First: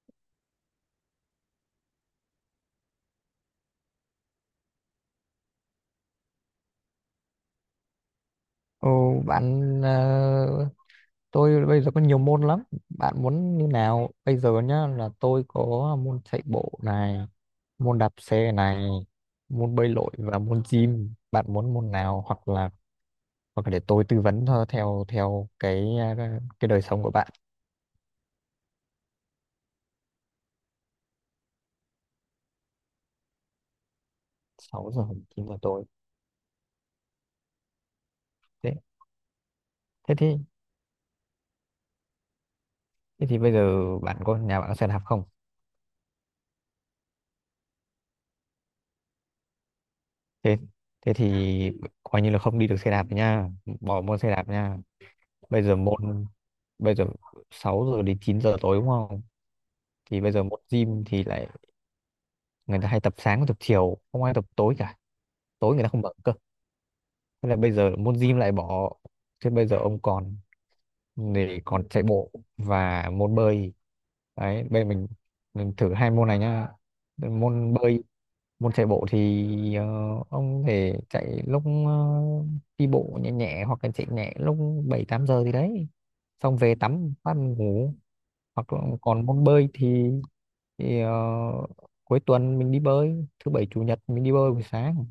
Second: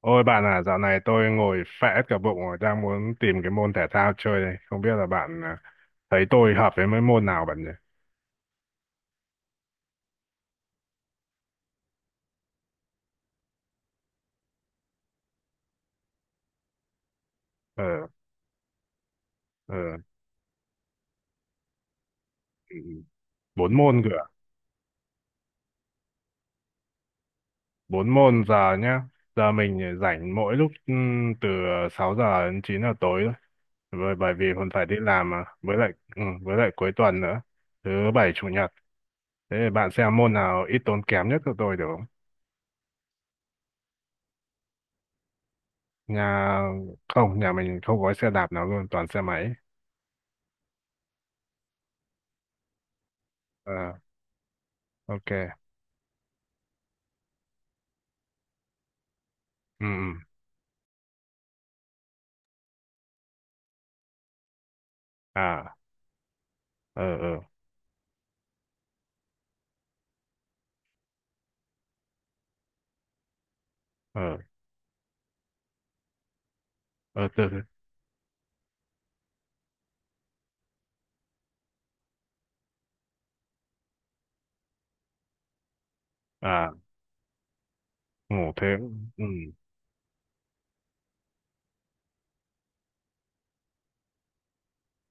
Ôi bạn à, dạo này tôi ngồi phẽ cả bụng rồi, đang muốn tìm cái môn thể thao chơi đây. Không biết là bạn à, thấy tôi hợp với mấy môn nào bạn nhỉ? Ồ, bạn, tôi bây giờ có nhiều môn lắm. Bạn muốn như nào? Bây giờ nhá là tôi có môn chạy bộ này, Ờ, môn đạp xe này, ờ, môn bơi lội và môn gym. Bạn muốn môn nào hoặc là ừ, hoặc là bốn để môn tôi tư cửa, vấn thôi theo theo cái đời sống của bạn. bốn môn giờ nhá. Giờ mình rảnh mỗi lúc từ 6 giờ đến 9 giờ tối thôi. Bởi vì còn phải sáu đi giờ làm mà, chín giờ với tối. lại ừ, với lại cuối tuần nữa, thứ bảy chủ nhật. Thế Thế thì bạn thế xem môn thì nào ít tốn kém nhất cho tôi được không? thế thì bây giờ bạn có nhà bạn có xe đạp không? Nhà không, nhà mình không có xe đạp nào luôn, toàn xe máy. Thế thế thì coi như là không đi được xe đạp nha, Ờ, bỏ môn xe đạp nha. ok. bây giờ môn Bây giờ 6 giờ đến 9 giờ tối đúng không? Ừ, ừ. Thì bây giờ môn gym thì lại người ta hay tập sáng tập chiều, không ai tập tối cả, À. tối người ta không bận cơ. Ờ, ờ, Thế là bây giờ môn gym lại bỏ. Thế bây giờ ông còn để còn chạy bộ và môn bơi. ờ, Đấy bây giờ mình thử hai môn này nhá. ờ. Từ từ. Môn bơi, môn chạy bộ thì ông thể chạy lúc đi bộ nhẹ nhẹ hoặc là chạy nhẹ lúc 7, 8 giờ thì đấy xong À, về tắm phát ngủ. ngủ thế. Hoặc là Ừ. còn môn bơi thì, thì ờ, cuối tuần mình đi bơi, thứ bảy chủ nhật mình đi bơi buổi sáng.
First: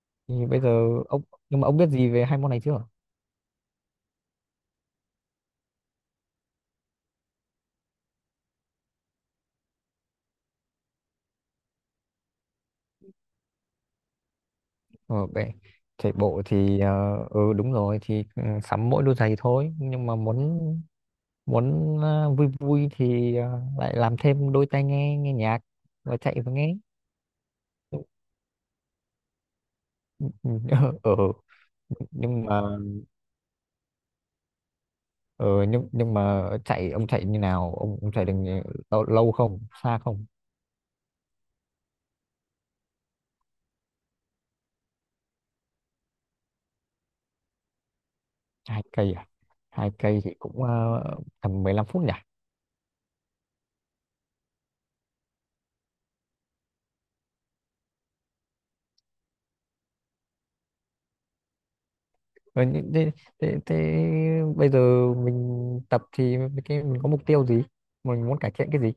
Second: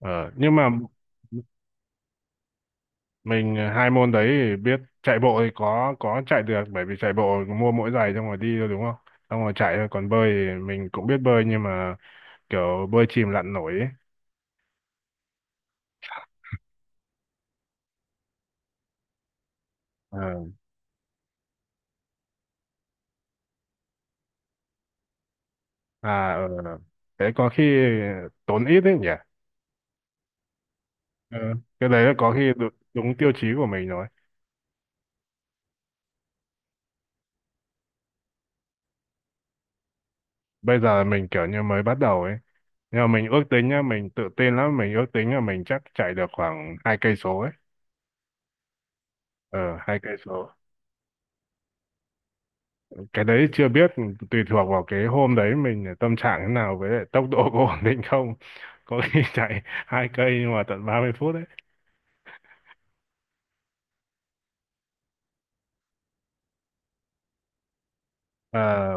Ờ. Thì Nhưng bây mà giờ ông Nhưng mà ông biết gì về hai môn này chưa? mình hai môn đấy thì biết. Chạy bộ thì có chạy được, bởi vì chạy bộ mua mỗi giày xong rồi đi thôi, đúng không? Xong rồi chạy thôi. Còn bơi thì mình cũng biết bơi, nhưng mà kiểu bơi chìm lặn nổi ấy. Ờ, về chạy bộ thì ừ, đúng rồi, thì ừ, sắm mỗi đôi giày thôi, nhưng mà Ờ. muốn muốn vui vui thì lại làm thêm đôi tai nghe, nghe nhạc và À, chạy ờ, và nghe. ờ. Thế có khi tốn ít đấy nhỉ. Ừ, ừ. Ờ, cái đấy là có nhưng khi mà đúng, đúng tiêu chí của mình rồi. nhưng mà chạy ông chạy như nào, ông chạy được lâu không, xa không? Bây giờ mình kiểu như mới bắt đầu ấy, nhưng mà mình ước tính nhá, mình tự tin lắm, mình ước tính là mình chắc chạy được khoảng 2 cây số ấy. 2 cây à? Ờ, hai hai cây cây thì số cũng tầm 15 phút nhỉ? Cái đấy chưa biết, tùy thuộc vào cái hôm đấy mình tâm trạng thế nào, với lại tốc độ có ổn định không. Có khi chạy 2 cây nhưng mà tận 30 phút. Thế, thế, thế, thế bây giờ mình tập thì mình, cái mình có mục tiêu gì, mình muốn cải thiện cái gì? Đấy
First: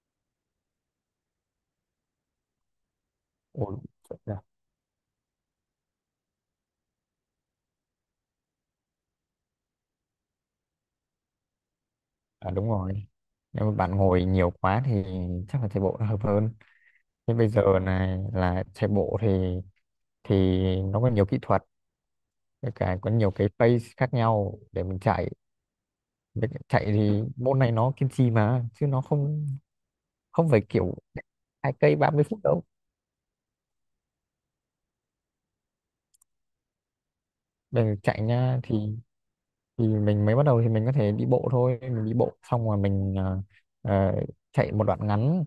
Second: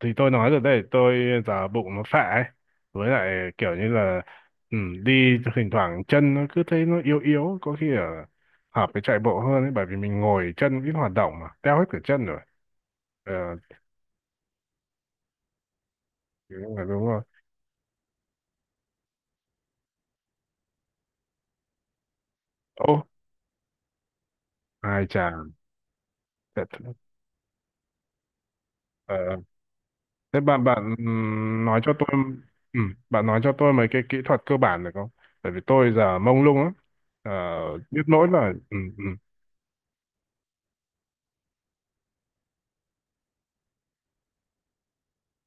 thì tôi nói rồi đây, tôi giả bụng nó phệ ấy, với lại kiểu Ủa, như thật là ra- ừ, đi thỉnh thoảng chân nó cứ thấy nó yếu yếu, có khi ở hợp với chạy bộ hơn ấy, bởi vì mình ngồi chân ít hoạt động mà teo hết cả chân rồi. À, đúng rồi, Ờ, nếu mà bạn ngồi nhiều quá thì chắc là chạy bộ nó hợp hơn. thì đúng rồi, đúng rồi. Thế bây giờ này là chạy bộ thì nó có nhiều kỹ thuật, với cả Ô, có nhiều cái pace khác nhau để mình ai chà. chạy. Với cả thế, chạy thì môn này nó kiên trì mà chứ nó ờ, không thế không phải bạn bạn kiểu hai nói cho cây tôi. 30 phút đâu. Ừ, bạn nói cho tôi mấy cái kỹ thuật cơ bản được không? Bởi vì tôi giờ mông lung lắm. ờ, Về biết chạy nỗi là. nha thì Ừ, ừ, thì mình mới bắt đầu thì mình có thể đi bộ thôi, mình đi bộ xong rồi mình ờ, chạy một đoạn ngắn,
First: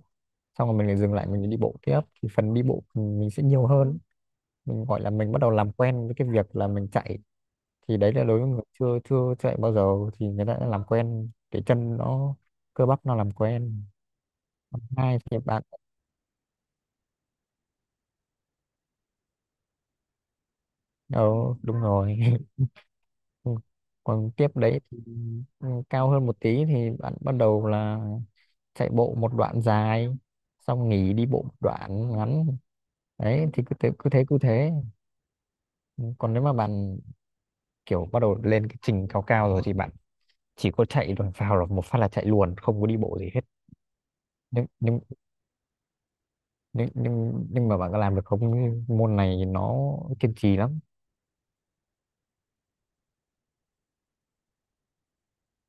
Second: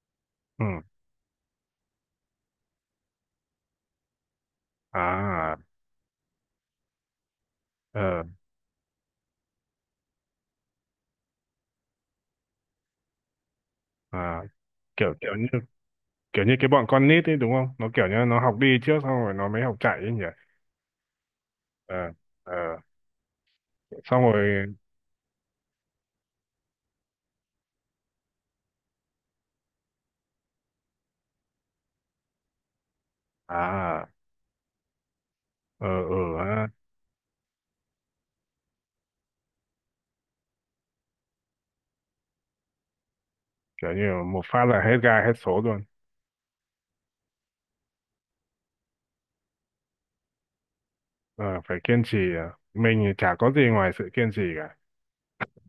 ừ. xong rồi mình lại dừng lại, mình đi bộ tiếp, thì phần đi bộ mình sẽ nhiều hơn, mình gọi là mình bắt đầu À. làm quen với cái việc là mình chạy. Thì đấy Ờ. là đối với người chưa chưa chạy bao giờ thì người ta đã làm quen, cái chân nó, cơ bắp nó làm quen. À, kiểu Hai thì bạn, kiểu như cái bọn con nít ấy, đúng không? Nó kiểu như nó học đi trước, xong rồi nó mới học chạy ấy nhỉ. ờ đúng Ờ, rồi. ờ. Ừ. Xong Còn tiếp rồi. đấy thì ừ, cao hơn một tí thì bạn bắt đầu là chạy bộ một đoạn dài xong nghỉ đi bộ một đoạn ngắn. Đấy thì cứ thế À. cứ thế cứ thế. Ờ, ừ Còn nếu mà ha. bạn kiểu bắt đầu lên cái trình cao cao rồi thì bạn chỉ có chạy, rồi vào là một phát là chạy luôn, không có đi bộ gì hết. Kiểu như một phát nhưng là hết nhưng gai hết số luôn. nhưng nhưng, nhưng mà bạn có làm được không? Môn này nó kiên trì lắm. Ờ, phải kiên trì à. Mình thì chả có gì ngoài sự kiên trì,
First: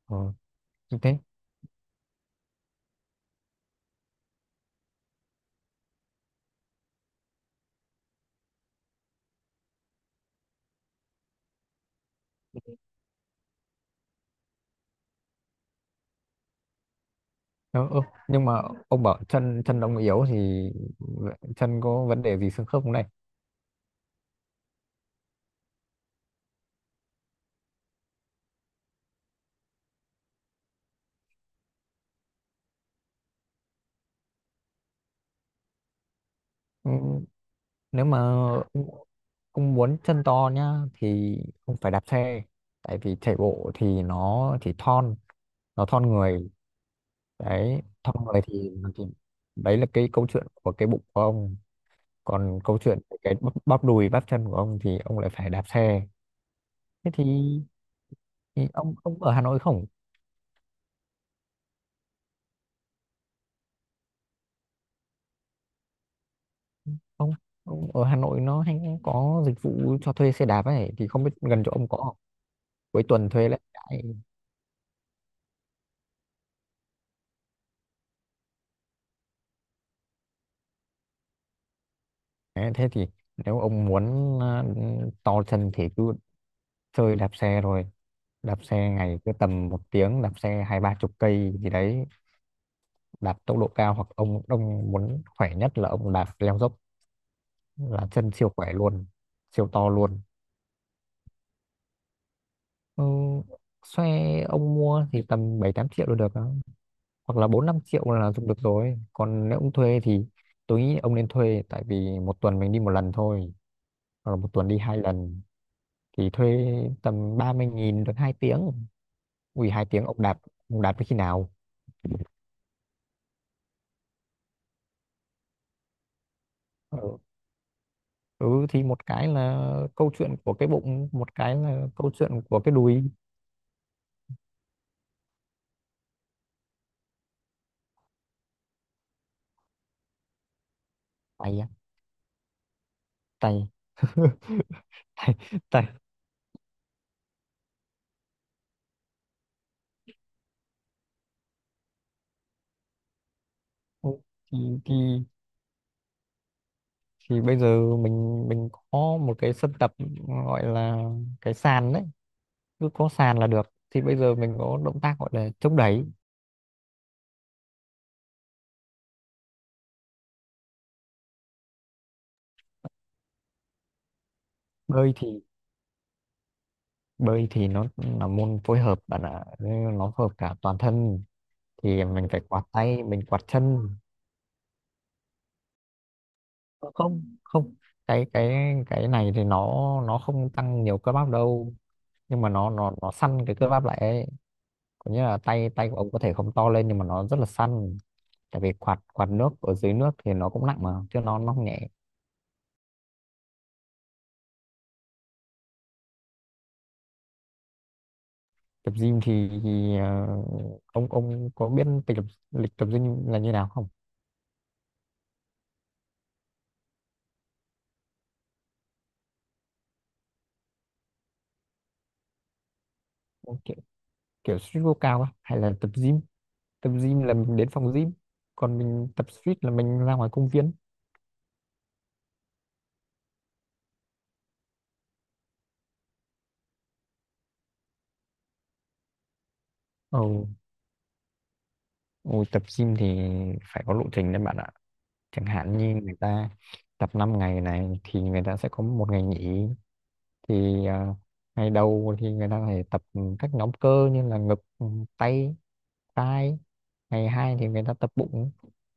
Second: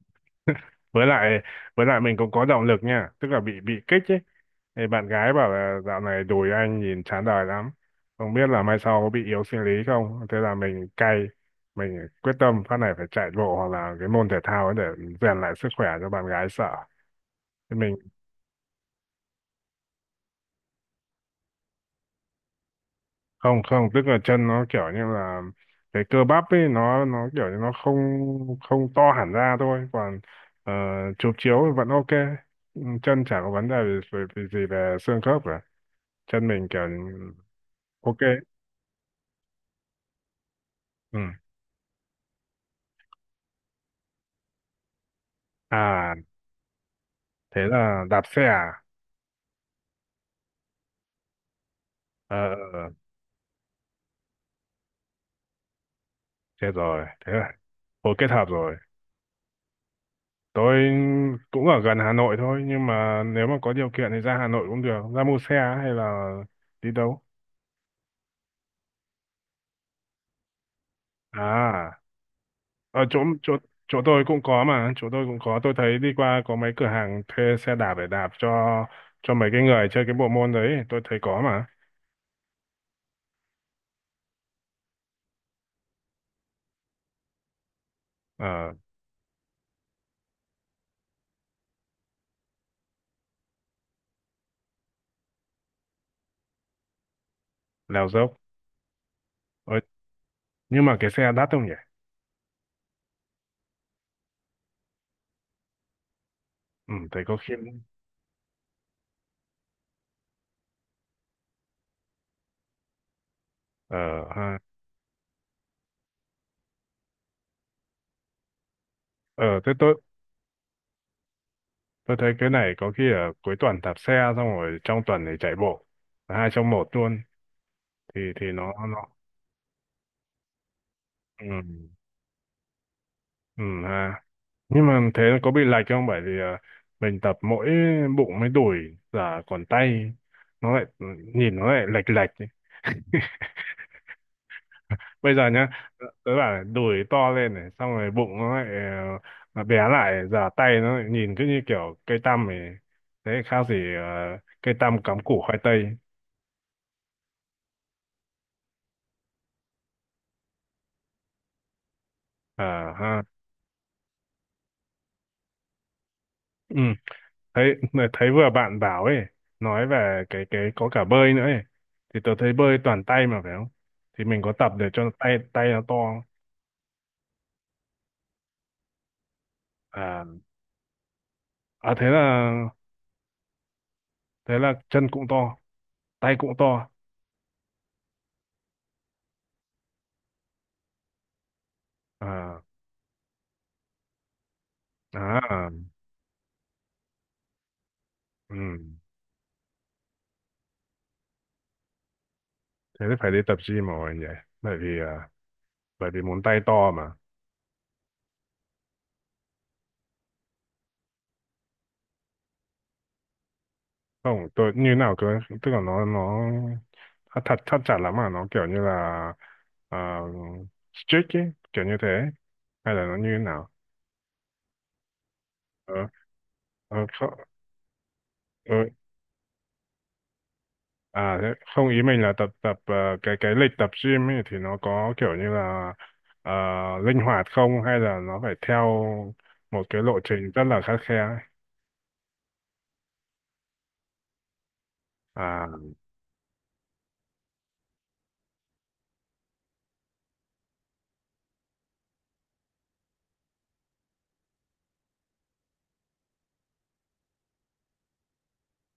ờ, Như với thế. lại với lại mình cũng có động lực nha, tức là bị kích ấy. Thì bạn gái bảo là dạo này đùi anh nhìn chán đời lắm, không biết là mai sau có bị yếu sinh lý không, thế là mình cay. Mình quyết tâm phát này phải chạy bộ hoặc là cái môn thể thao ấy để rèn lại sức khỏe cho bạn gái sợ. Thì Ờ, mình ơ, nhưng mà ông bảo chân chân ông yếu thì chân có vấn đề gì xương khớp không này? không, không, tức là chân nó kiểu như là cái cơ bắp ấy nó kiểu như nó không không to hẳn ra thôi. Còn ờ, chụp chiếu thì vẫn ok. Ừ, chân chả có vấn đề gì, gì về xương khớp cả. Chân mình kiểu Ừ, nếu ok. mà ông muốn chân to nhá Ừ. thì ông phải đạp xe, tại vì chạy bộ thì nó chỉ thon, nó thon À, người. thế Đấy là thon đạp xe người thì, à? thì đấy là cái câu chuyện của cái bụng của ông, Ờ, ờ, còn câu ờ, chuyện về cái bắp đùi bắp chân của ông thì ông lại phải đạp xe. chết rồi, thế thì, thế là hồi kết hợp thì rồi. ông ở Hà Nội không? Tôi cũng ở gần Hà Nội thôi, nhưng mà nếu mà có điều kiện thì ra Hà Nội cũng được, ra mua xe hay là đi đâu. Ông ông ở Hà Nội nó hay có dịch vụ cho thuê xe đạp ấy, thì không biết gần chỗ ông có À, không? Cuối ở chỗ tuần thuê chỗ lại chỗ đấy. tôi cũng có mà, chỗ tôi cũng có. Tôi thấy đi qua có mấy cửa hàng thuê xe đạp để đạp cho mấy cái người chơi cái bộ môn đấy, tôi thấy có mà. Đấy, thế thì nếu ông muốn to chân thì cứ chơi đạp xe rồi. Đạp Ờ. xe ngày cứ tầm 1 tiếng, đạp xe hai ba chục cây gì đấy, đạp tốc độ cao, hoặc ông, muốn khỏe nhất là ông đạp leo dốc Leo là chân dốc. siêu khỏe luôn, siêu Ôi, to luôn. nhưng mà cái xe đắt không nhỉ? Ừ, xe ông mua thì tầm 7, 8 triệu là được đó, Ừ, thấy có hoặc là khi. 4, 5 triệu là dùng được rồi. Còn nếu ông thuê thì tôi nghĩ ông nên thuê, tại vì một tuần mình đi một lần thôi Ờ hoặc là một ha. tuần đi hai lần thì thuê tầm 30.000 được 2 tiếng. Ờ, Ui, thế hai tôi tiếng ông đạp tới khi nào. tôi thấy cái này có khi ở cuối tuần đạp xe, xong rồi trong tuần thì chạy bộ, hai trong một Ừ, luôn. Thì ừ, nó thì nó một cái là câu chuyện của cái bụng, một Ừ. cái là câu chuyện của cái đùi. Ừ ha. Nhưng mà thế có bị lệch không? Bởi vì mình tập mỗi bụng mới đùi, giờ còn tay nó lại, nhìn Tay á? nó lại lệch lệch ấy. Tay Bây tay, giờ nhá, tay. tớ bảo đùi to lên này, xong rồi bụng nó lại bé lại, giờ tay nó lại nhìn cứ như kiểu cây tăm ấy, thế khác gì Ừ, thì, cây thì tăm cắm củ khoai tây. thì bây giờ mình có một cái sân tập gọi là cái sàn đấy. À Cứ có ha. sàn là được, thì bây giờ mình có động tác gọi là chống đẩy. Ừ, thấy thấy vừa bạn bảo ấy, nói về cái có cả bơi nữa ấy. Thì tớ thấy bơi toàn tay mà phải không? Thì mình có tập để cho bơi tay thì tay nó to. bơi thì nó là môn phối hợp bạn ạ, nên nó À. phối hợp cả toàn thân, À, thì thế là mình phải quạt tay, mình quạt chân. thế là chân cũng to, tay cũng to. Ờ, không, không, cái này thì nó không tăng nhiều cơ bắp đâu, nhưng mà À, nó săn cái cơ bắp lại ấy. Có nghĩa là à. tay tay của ông có thể không to lên nhưng mà nó rất là săn, Ừ. tại vì quạt quạt nước, ở dưới nước thì nó cũng nặng mà chứ nó không nhẹ. Thế thì phải đi tập gym rồi nhỉ. Bởi vì à, bởi vì muốn tay to. Tập gym thì, ông có biết lịch tập gym là như nào không? Không, tôi như nào, tôi tức là nó thật thật thắt chặt lắm, mà nó kiểu như là uh, strict ấy, kiểu như thế, hay là nó như thế Ông nào? kiểu, street workout á, hay là tập Ờ, gym? Tập ờ, gym không, là mình đến phòng gym, ờ. còn mình tập street là mình ra ngoài công viên. À, thế không, ý mình là tập tập cái lịch tập gym ấy thì nó có kiểu như là ờ, linh hoạt không, hay là nó phải theo một cái lộ Ồ, trình rất là khắt khe ấy? Ôi, tập gym thì phải có lộ trình đấy bạn ạ. Chẳng À, hạn như người ta tập 5 ngày này thì người ta sẽ có một ngày nghỉ. Thì ngày đầu thì người ta phải tập các nhóm cơ như là ngực, tay, vai. Ngày 2 thì người ta tập bụng,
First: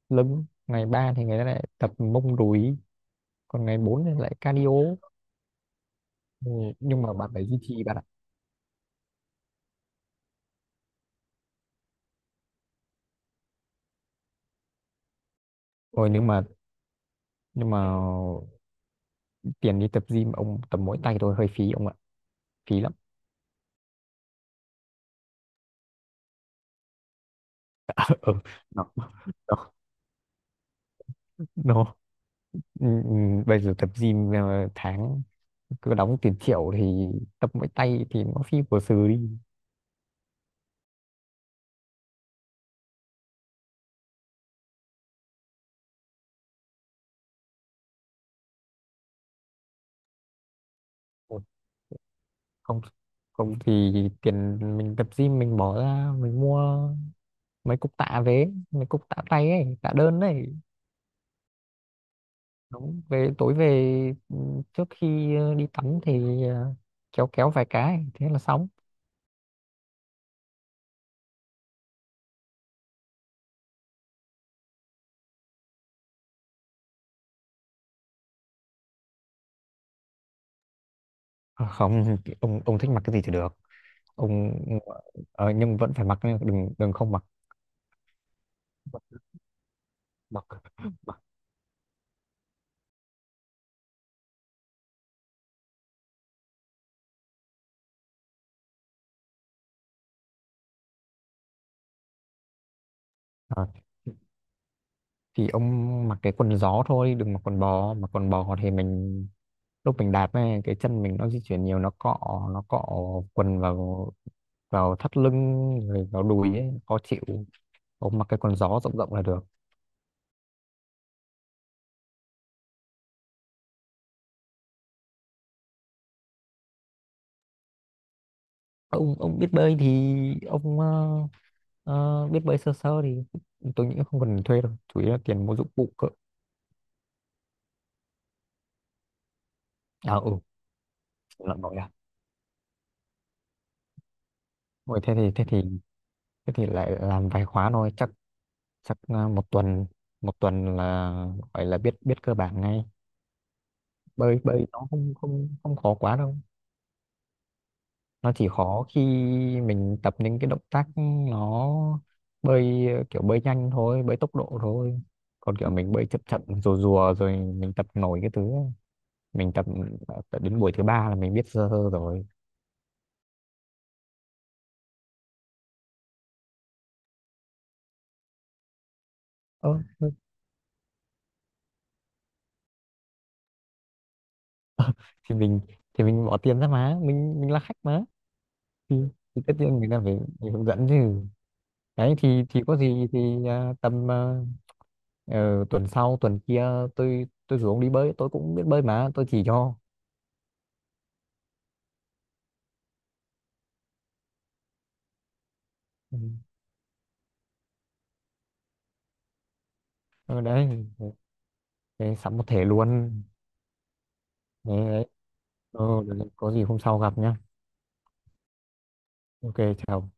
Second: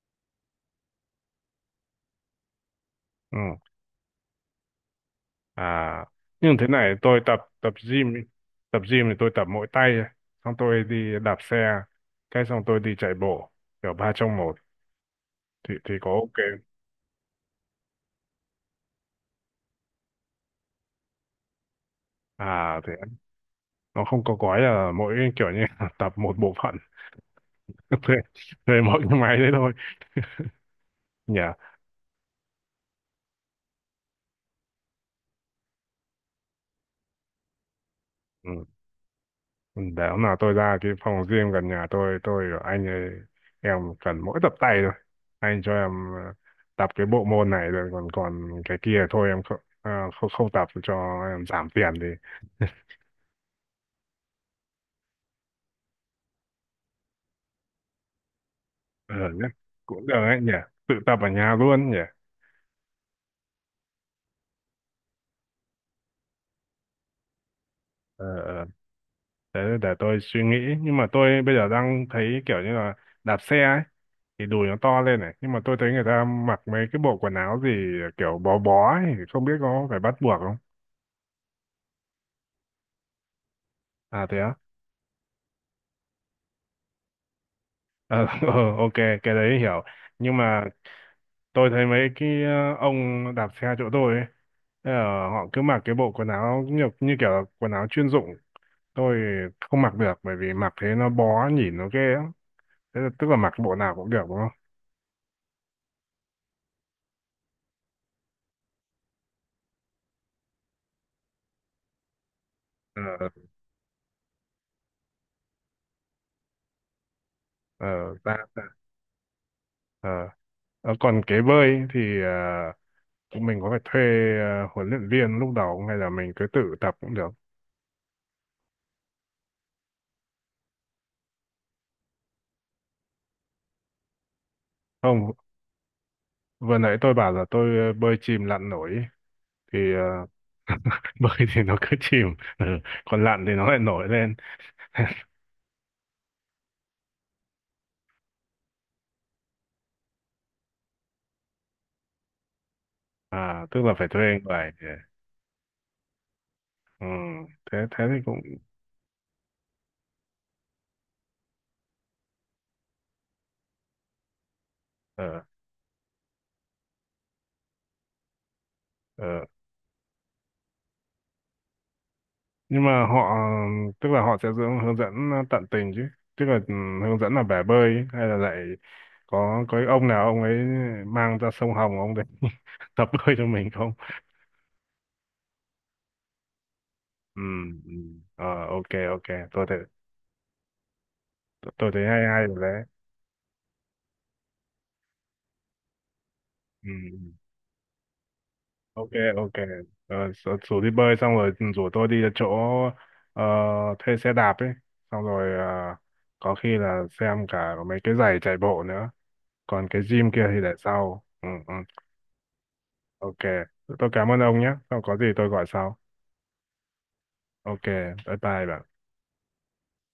lưng. Ngày 3 thì người ta lại tập mông, đùi. ừ. Còn ngày 4 thì lại cardio. À, Ừ, nhưng thế này nhưng mà tôi bạn tập phải duy tập trì bạn ạ. gym, ý. Tập gym thì tôi tập mỗi tay, ấy. Xong tôi đi đạp xe, cái xong tôi đi chạy bộ, kiểu ba trong một, thì Ôi có ok. nhưng mà tiền đi tập gym ông tập mỗi tay thôi hơi phí ông ạ, phí À lắm. thế nó không có gói là mỗi kiểu như là tập một bộ phận thuê Ừ. thuê nó, mỗi cái máy đấy nó, thôi nhỉ. nó. Ừ, ừ, bây giờ tập gym tháng cứ đóng tiền triệu thì tập mỗi tay thì nó phi Ừ. của sừ đi. Ừ, để hôm nào tôi ra cái phòng gym gần nhà, tôi bảo anh ơi, em cần mỗi tập tay thôi, anh cho em tập cái bộ môn này rồi, còn còn cái kia thôi, em không ờ, không, không tập, cho Một- em giảm tiền thì. Không, không thì tiền mình tập gym mình bỏ ra mình mua mấy cục tạ về, mấy cục tạ Ờ tay nhá, ấy, tạ cũng được đơn ấy ấy. nhỉ, tự tập ở nhà luôn nhỉ. Đúng, về tối về, ừ, trước khi đi tắm thì kéo kéo vài cái thế là Ờ, xong. ờ. Thế để tôi suy nghĩ. Nhưng mà tôi bây giờ đang thấy kiểu như là đạp xe ấy thì đùi nó to lên này, nhưng mà tôi thấy người ta mặc mấy cái bộ quần áo gì kiểu bó bó ấy, không biết có phải bắt buộc không. À, không, ông thích mặc cái gì thì được. À thế Ông á. Nhưng vẫn phải mặc nhá, đừng đừng không mặc, Ờ, ờ, ok cái đấy hiểu. Nhưng mặc. mà tôi thấy mấy cái ông đạp xe chỗ tôi ấy, ờ, họ cứ mặc cái bộ quần áo như kiểu là quần áo chuyên dụng. Tôi không mặc được bởi vì mặc thế nó bó, nhìn nó ghê lắm. Thế là, tức là mặc Ờ, bộ nào cũng được đúng không? thì ông mặc cái quần gió thôi, đừng mặc quần bò. Mặc quần bò thì mình lúc mình đạp ấy, cái chân mình nó di chuyển nhiều nó cọ, nó cọ Ờ, quần vào, vào thắt lưng rồi vào đùi ấy, khó chịu. ờ, Ông mặc cái ra quần ra. gió rộng rộng là được. Ờ. Ờ, còn cái bơi thì mình có phải thuê huấn luyện viên lúc đầu không? Hay là mình cứ tự tập cũng được? Ông biết bơi thì ông biết bơi sơ sơ thì tôi nghĩ không cần thuê đâu, chủ yếu là Không, tiền mua dụng cụ cơ. vừa nãy tôi bảo là tôi bơi chìm lặn nổi ấy. Thì À, ừ. bơi Lợn thì nổi nó à? cứ chìm. Ừ. Còn lặn thì nó lại nổi lên. Ôi, thế thì lại làm vài khóa thôi, chắc chắc ờ, một tuần, là gọi là biết biết cơ bản ngay. À, tức là phải thuê Bơi bơi người nó để. không, không khó quá đâu, Ừ. thế thế thì nó cũng. chỉ khó khi mình tập những cái động tác, nó bơi kiểu bơi nhanh thôi, bơi tốc độ thôi. Ờ, Còn kiểu mình bơi chậm chậm rùa rùa rồi mình tập nổi cái thứ ấy. ờ. Mình tập, đến buổi thứ ba là mình biết sơ sơ rồi. Nhưng mà họ, tức là họ sẽ hướng hướng dẫn tận tình chứ, tức là ừ, hướng dẫn là bể bơi ấy, hay là lại có Ơ có cái ông nào ông ấy mang ra sông Hồng, ông đấy tập bơi cho mình không? thì mình, thì mình bỏ tiền ra mà, mình Ừ, mình là khách ừ. mà. Ờ, ok, Thì, ok, tất tôi nhiên thấy người ta phải, hướng dẫn chứ. tôi thấy Đấy hay thì hay rồi có đấy. gì thì à, tầm, tuần sau tuần kia Ừ, ừ. tôi rủ ông đi bơi, tôi cũng biết bơi mà OK. tôi chỉ cho. OK，sợ- rủ rủ đi bơi, xong rồi ừ, rủ tôi đi chỗ ờ, thuê xe đạp ấy, xong rồi Ừ. có khi là xem cả mấy cái giày chạy bộ nữa, còn cái gym Ừ, kia thì đấy. để sau. Ừ, ừ. Thế sắm một thể luôn. OK, tôi cảm ơn ông nhé, Đấy, đấy. xong có gì tôi gọi Ờ, sau. có gì hôm sau gặp nhá. OK, bye bye bạn. Ok, chào.